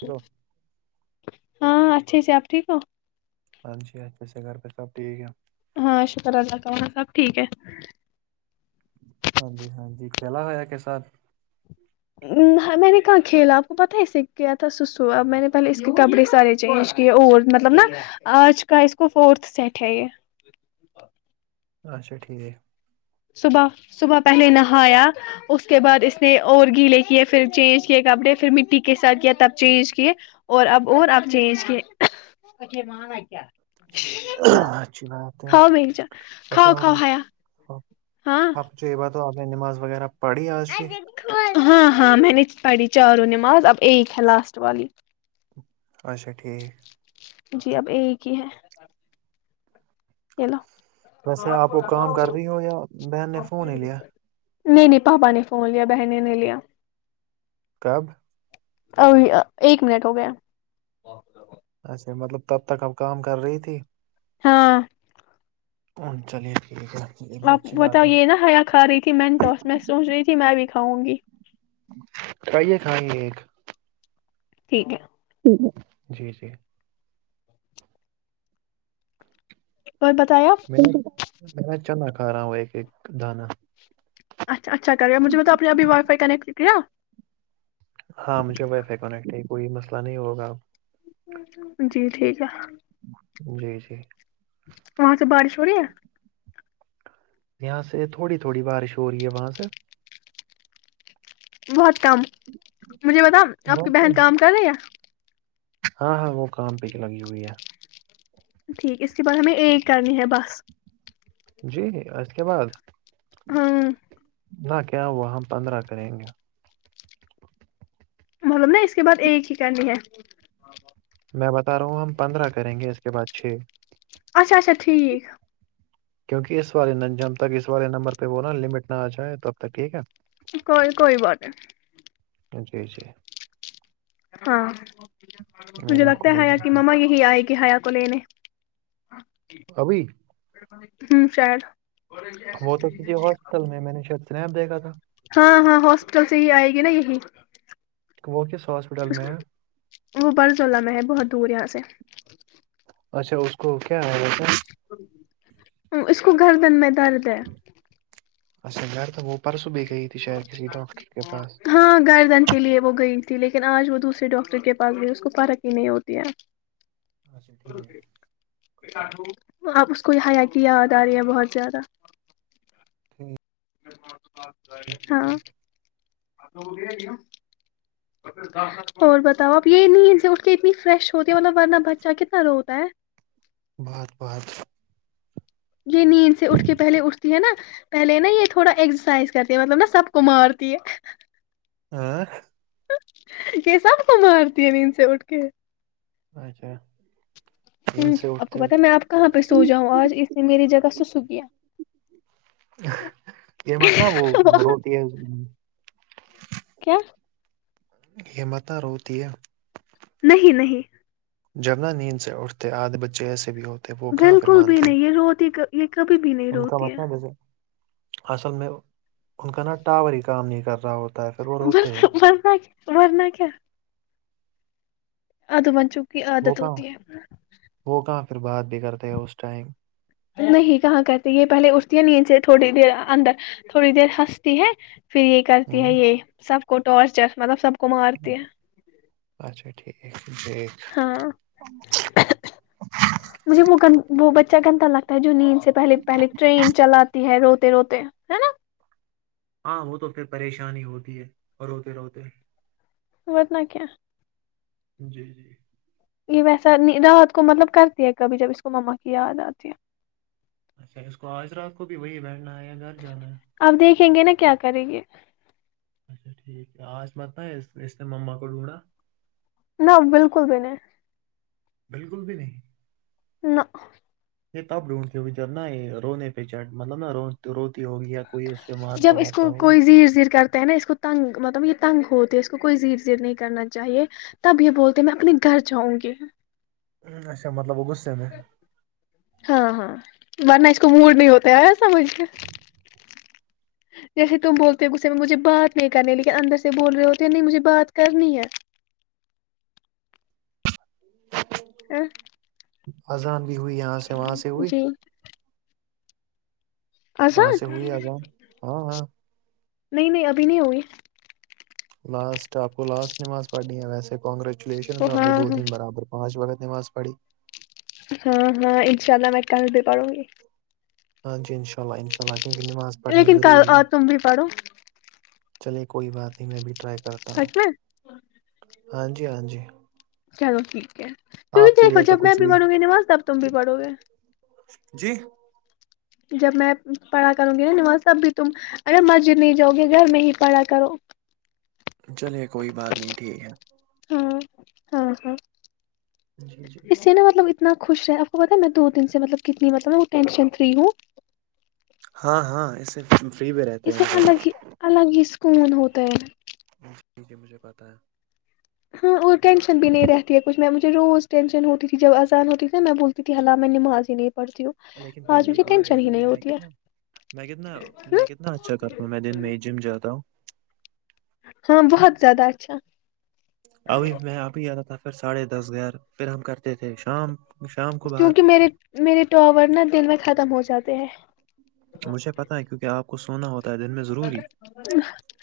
ٹھیک ہو ہاں اچھا سب ٹھیک ہو ہ جی پ سے گھر پہ سب ٹھیک ہے ہاں شکر اداکنا صاحب ٹھیک ہے ہاں جی ہاں جی کھیلا ہویا کےساتھ اں میں نے کہاں کھیلا آپ کو پتہ ہے اسے کیا تھا سس سو اب میں نے پہلے اس کے کپڑے سارے چینج یہ اول مطلب نا آج کا اس کو فورتھ سیٹ ہے یہ اچھا ٹھیک صبح صبح پہلے نہایا اس کے بعد اس نے اور گیلے کیے پھر چینج کیے کپڑے پھر مٹی کے ساتھ کیا تب چینج کیے اور اب اور آپ چینج کے کیا اچھی بات ہے کاؤ بینچا کاؤ اچھا کاؤ آپ ہایا [unintelligible] ہاں یہ بات تو آپ نے نماز وغیرہ پڑھی آج کی ہاں ہاں میں نے پڑھی چاروں نماز اب ایک ہے لاسٹ والی اچھا ٹھیک جی اب ایک ہی ہے یہ لو ویسے آپ کو کام کر رہی ہو یا بہن نے فون ہی لیا نہیں نہیں پاپا نے فون لیا بہن نے لیا کب ا ایک منٹ ہو گیا اچھا مطلب تب تک ہمب کام کر رہی تھی ہاں ہن چلے ٹھیک ہے [inaudible] آپ اچھی بات ہے بتؤے نا ہیا کھا رہی تھی میںین ٹاس میں سوچ رہی تھی میں بھی کاؤں گی کیے کھائیں ایک [inaudible] ٹھیک ہے جی جی [inaudible] اور بتایا [inaudible] میں چنا کھا رہا وہ ایک ایک دانا اچھا اچا کر رہے مجھے بل اپ ابھی وائی فائی کنیکٹ کر کیا ہاں مجھے وائی فائی کیکٹ ہے کوئی مسئلہ نہیں ہوگا جی ٹھیک ہے جی جی وہاں سے بارش ہو رہی ہے یہ اس تھوڑی تھوڑی بارش ہو رہی ہے بس [unintelligible] بہت کم مجھے بتا آپ کی بہت بہن کم۔ کام کر رہی ہاں ہاں وہ کام پہ لگی ہوئی ہے ٹھیک اس کے بعد ہمیں ایک کرنی ہے بس جی اس کے بعد ہاں نہ کیا ہوا ہم پندرہ کریں گے مطلب نا اس کے بعد ایک ہی کرنی ہے میں بتا رہا ہوں ہم پندرہ کریں گے اس کے بعد چھ اچھا اچھا ٹھیک کیوںکہ اسے جب تک اس والے نمبر پہ وہ نا لمٹ نہ آ جائے تو اب تک ٹھیک ہے کوئی کوئی بات نہیں جی جی ہاں میں مجھے نے آپ لگتا کو ہے وہی حیا کی بتایا مما یہی آئے گ ہیا کو لینے ابھی ہ سر [inaudible] وہ تو کسی ہاسپٹل میں میں نے شاید سنیپ دیکھا تھا ہاں ہاں ہاسپٹل سے ہی آئے گی نا یہی وہ کس ہاسپٹل میں ہے وہ برز اللہ میں ہے بہت دور یہاں سے اچھا اس کو کیا ہے گس اس کو گھر بند میںتا رہتے [inaudible] اچھا گھر تو وہ پرسوں بھی گئی تھی شاید کسی ڈاکٹر کے پاس ہاں گردن کے لیے وہ گئی تھی لیکن آج وہ دوسرے ڈاکٹر کے پاس گئی اسس کو فرق ہی نہیں ہوتی ہے اچھا ٹھیک ہے [inaudible] آپ اس کو یہاں کی یاد آ رہی ہیں بہت زیادہ ٹھیک ہاں ٹھیک اور بتاؤ آپ یہ نہیں اٹھ کے اتنی فریش ہوتی ہے مطلب ورنہ بچہ کتنا روتا ہے بہت بہت یہ نیند سے اٹھ کے پہلے اٹھتی ہے نا پہلے نا یہ تھوڑا ایکسرسائز کرتی ہے مطلب نا سب کو مارتی ہے ہ [inaudible] کیسب کو مارتی ہے نیند سے اٹھ کے اچھا نیند ہوں سے آپ کو اٹھتے پتا میں آپ کہاں پہ سو ہیں، جاؤں آج اس نے میری جگہ سسو کیایا یہ مت ن وہ بتی ہے کیا یہ متہ ر ہوتی ہے نہیں نہیں جبنا نیند سے اٹھتے آد بچے ایسے بھی ہوتے وہ کہاں پر بالکل بھی مانتے ہیں نہیں روتی ہی یہ کبھی بھی نہیں ان کا روتی ہے مت ب اصل میں ان کا نا ٹاور ہی کام نہیں کر رہا ہو بر برنا برنا کیا اد منچوں کی وہ عادت کہاں ہوتی ہے وہ کہاں پھر بات بھی کرتے ہیں اس ٹائم نہیں کہاں کرتی یہ پہلے استی نیچے تھوڑی دیر اندر تھوڑی دیر ہنستی ہے پھر یہ کرتی ہے ہوں یہ سب کو ٹارچر مطلب سب کو مارتی ہے اچھا ٹھیک جی ہاں مجھے وہ گ وہ بچہ گندا لگتا ہے جو نیند سے پہلے پہلے ٹرین چلاتی ہے روتے روتے ہ نا ہاں وہ تو پھر پریشانی ہوتی ہے اور روتے روتے و اتنا کی جی جی یہ ویسا رات کو مطلب کرتی ہے کبھی جب اس کو مما کی یاد آتی ہے اچھا اس کو آج رات کو بھی وہی بیٹھنا ہے یا گھر جانا ہے اپ دیکھیں گے نا کیا کریں گے اچا ٹھیک ہے آج مت ہے اس ت م مکٹ ڈونڈا نہ بالکل بھی نہیں بالکل بھی نہیں نو یہ تب ڈھونڈ کے ہو جب نہا یہ رونے پیچٹ مطلب نہا ر روتی ہو گی یا کوئی سے مارتا جب اس وارتا ہوگا کوئی زیر زیر کرتے ہیں نا اس کو تنگ مطلب یہ تنگ ہوتی ہے اس کو کوئی زیر زیر نہیں کرنا چاہیے تب یہ بولتے میں اپنے گھر جاؤں گی ہو اچھا مطلب وہ غصے میں ہاں ہاں ورنہ اس کو موڈ نہیں ہوتا ہے سمجھ کے جیسے تم بولتے غصے میں مجھے بات نہیں کرنی لیکن اندر سے بول رہے ہوتے ہیں نہیں مجھے بات کرنی ہے ہے اذان بھی ہوئی یہاں سے وہاں سے ہوئی جی وہاں آجان سے ہوئی اذان ہاں ہاں نہیں نہیں ابھی نہیں ہوئے لاسٹ آپ کو لاسٹ نماز پڑھنی ہے ویسے کانگریچولیشن آپ ہاں نے دو ہاں دن برابر پانچ وقت نواز پڑی ہاں ہاں انشاء اللہ میں کل بھی پڑوں گی ہاں جی ان شاء اللہ ان شاء اللہ کیونکہ نماز پڑھنی لیکن کل ضروری ہے اور تم بھی پڑھو چلیے کوئی بات نہیں میں بھی ٹرائی کرتا ہوں سچ میں ہاں جی ہاں جی چلو ٹھیک ہے آپ کیونک کے دیکھو لیے تو جب میں کچھ بھی پڑو گی نواز تب تم بھی پڑو گے جی جب میں پڑھا کروں گی نا نماز تب بھی تم ارے مسجد نہیں جاؤ گے گھر میں ہی پڑا کرو چلیے کوئی بات نہیں ٹھیک ہے ہاں ہاں ہاں جی جی اس سے نا مطلب اتنا خوش رہے آپ کو پتا ہے میں دو دن سےطلب کتنی مطلب میں وہ ٹینشن فری ہوں ہاں ہاں اس فری بھی رہتے اس سے ہیں الگ ہی الگ ہی سکون ہوتا ہے اس میں جی مجھے پتا ہے ہاں اور ٹینشن بھی نہیں رہتی ہے کچھ میں مجھے روز ٹینشن ہوتی تھی جب اذان ہوتی تھی نا میں بول تھی حالہ میں نمااز ہی نہیں پڑتی ہوں لیکن آج پہلے مجھے ایک بات ٹینشن ہی بتائیے نہیں میں ہوتی کتنا ہے میں کتنا میں کتنا اچھا کرتا ہوں میں دن میں ہے جم جاتا ہوں ہاں بہت زیادہ اچھا ابھی میں ابھی اتا تھا پھر ساڑھے دس گیر پھر ہم کرتے تھے شام شام کو کیونکہ بعد میرے میرے ٹاور نا دن میں ختم ہو جاتے ہیں مجھے پتا ہے کیونکہ آپ کو سونا ہوتا ہے دن میں ضروری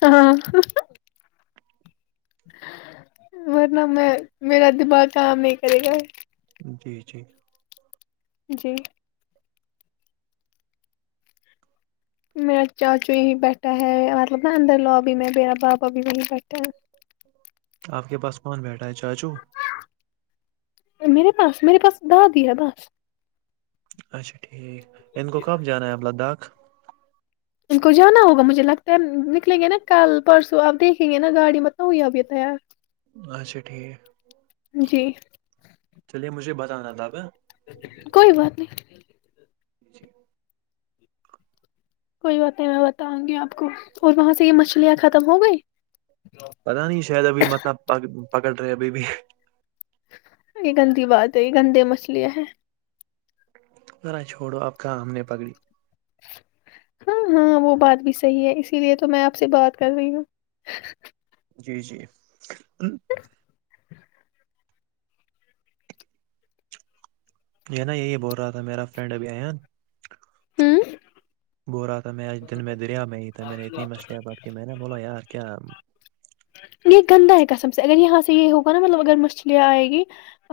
ہاں ورنہ میں میرا دماغ کام نہیں کرے گا جی جی جی میرا چاچو یہیں بیٹھا ہے مطلب نا اندر لوبی میں میرا بابا بھی وہیں بیٹھا ہے آپ کے پاس کون بیٹھا ہے چاچو میرے پاس میرے پاس دادی ہے بس اچا ٹھیک ان کو کب جانا ہے آب لداخ ان کو جانا ہوگا مجھے لگتا ہے نکلیں گے نا کل پرسوں آب دیکھیں گے نا گاڑی بتاؤں ابھی یہ تیار اچھا ٹھیک جی چلیے مجھے بتانا تب کوئی بات نہیں جی کوئی بات نہیں میں بتاؤں گی آپ کو اور وہاں سے یہ مچھلیاں ختم ہو گئی پتا نہیں شاید ابھی مت نا پکڑ رہے ابھی بھی یہ گندی بات ہے یہ گندے مسئلےہیں ذرا چھوڑو اب کہاں ہم نے پکڑی ہاں ہاں وہ بات بھی صحیح ہے اسی لیے تو میں آپ سے بات کر رہی ہوں جی جی ہو یہ نا یہی بول رہا تھا میرا فرینڈ ابھی آان ہھم بول رہا تھا میں آج دن میں دریا میں ہی تھا میں نے اتنی مچھیاں پٹ کے میں نےا بولا یار کیا یہ گندہ ہے قسم سے اگر یہاں سے یہ ہوگا نا مطلب اگر مچھلیاں آئے گی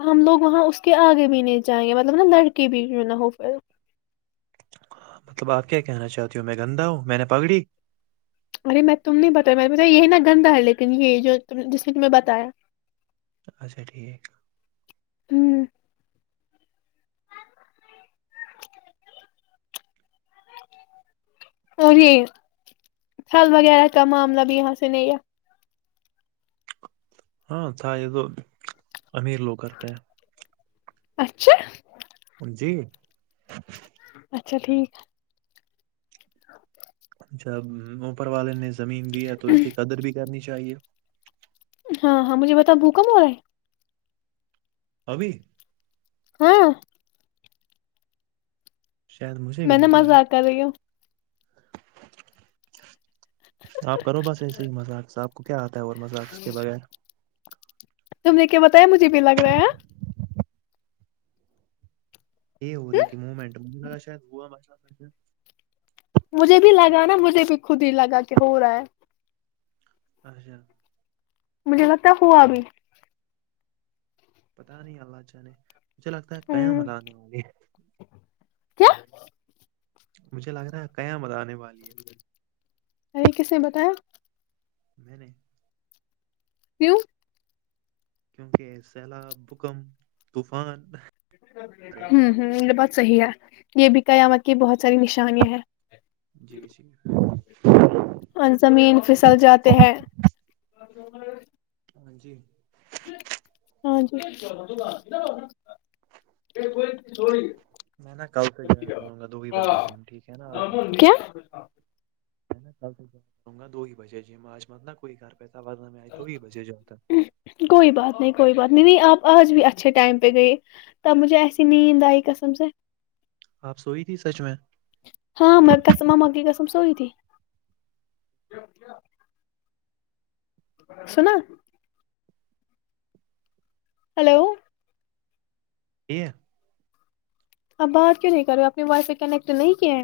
ہم لوگ وہاں اس کے آگے بھی نہیں جائیں گے مطلب نا لڑکے بھی نہ ہو مطلب آپ کیا کہنا چاہتی ہوں میں گندا ہوں میں نے پگڑی ارے میں تم نہیں بتایا میں نے بتا یہ نا گندا ہے لیکن یہ جو جس نے تمہیں بتایا اچھا ٹھیک ہھم اور یہ پھل وغیرہ کا معاملہ بھی یہاں سے نہیں ہے ہاں تھا یہ تو امیر لوگ کرتے ہیں اچھا جی اچھا ٹھیک ا [inaudible] جب اوپر والے نے زمین دی ہے تو اس کی قدر بھی کرنی چاہیے ہاں ہاں مجھے بتا بھوکم ہو رہا ہے ابھی ہاں شاید مجھے بھی میں نےا لگ رہا مزا کر رہی ہوں آپ کرو بس ایسے ہی مذاقس آپ کو کیا آتا ہے اور مذاقس کے بغیر تم نے کیا بتایا مجھے بھی لگ رہا ہے یہ ہو رہی تھی مومنٹ مجھے لگا شاید ہوا مس مجھے بھی لگا نا مجھے بھی خود ہی لگا کہ ہو رہا ہے اچھا مجھے لگتا ہے ہوا ابھی پتاہ نہیں اللہ اچا نے مجھے لگتا ہے قیا م ہوں لے والے کیا مجھے لگ رہا ہے قیامت آنے والی ہے ار کس نے بتایا میں نے کیوں کیونکہ سیلاب بھکم طوفان ارے ہوں ہ یہ بات صحیح ہے یہ بھی قیامت کی بہت ساری نشانیاں ہیں جی جی اور زمین پھسل جاتے ہیں اور ہاں جی ہاںی میں نا کل پہ ج کروں گا دو ہی بجے جم ٹھیک ہے نا آج متلب کیا میں ک سے جوں گا دو ہی بجے جی مع آج مت ن کوئی گھر پہس آئی دو ہی بجے جاتا تھا کوئی بات نہیں کوئی بات نہیں نہیں آپ آج بھی اچھے ٹائم پہ گئی تب مجھے ایسی نیند آئی قسم سے آپ سوئی تھی سچ میں ہاں م گم مگ گس سم سوی سنا ہلو [inaudible] اب بات کیوں نہیں کر رہے اپنی وائی فائی کنیکٹ نہیں کیے ہیں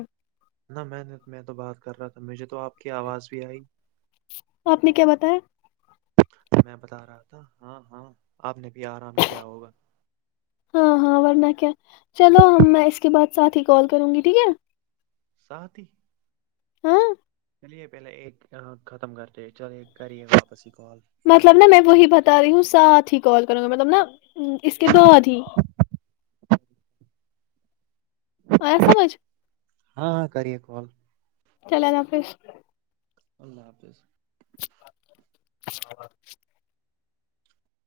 نہ میں نے میں تو بات کر رہا تھا مجھے تو آپ کی آواز بھی آئی آپ نے کیا بتایا میں بتا رہا تھا ہاں ہاں آپ نے بھی آرا کیا ہوگا ہاں ہاں ورنہ کیا چلو ہم میں اس کے بعد ساتھ ہی کال کروں گی ٹھیک ہے ساتاتھی ہاں چلیے پہلے ایک ختم کرتے چل ایک کریے واپس ہی کال مطلب ساتھی نا میں وہی بتا رہی ہوں ساتھ ہی کال کروں گا مطلب نا اس کے بعد ہی آیا سمجھ ہاں ہاں کریے کال چل ال حافظ اللہ حافظ ہ [inaudible]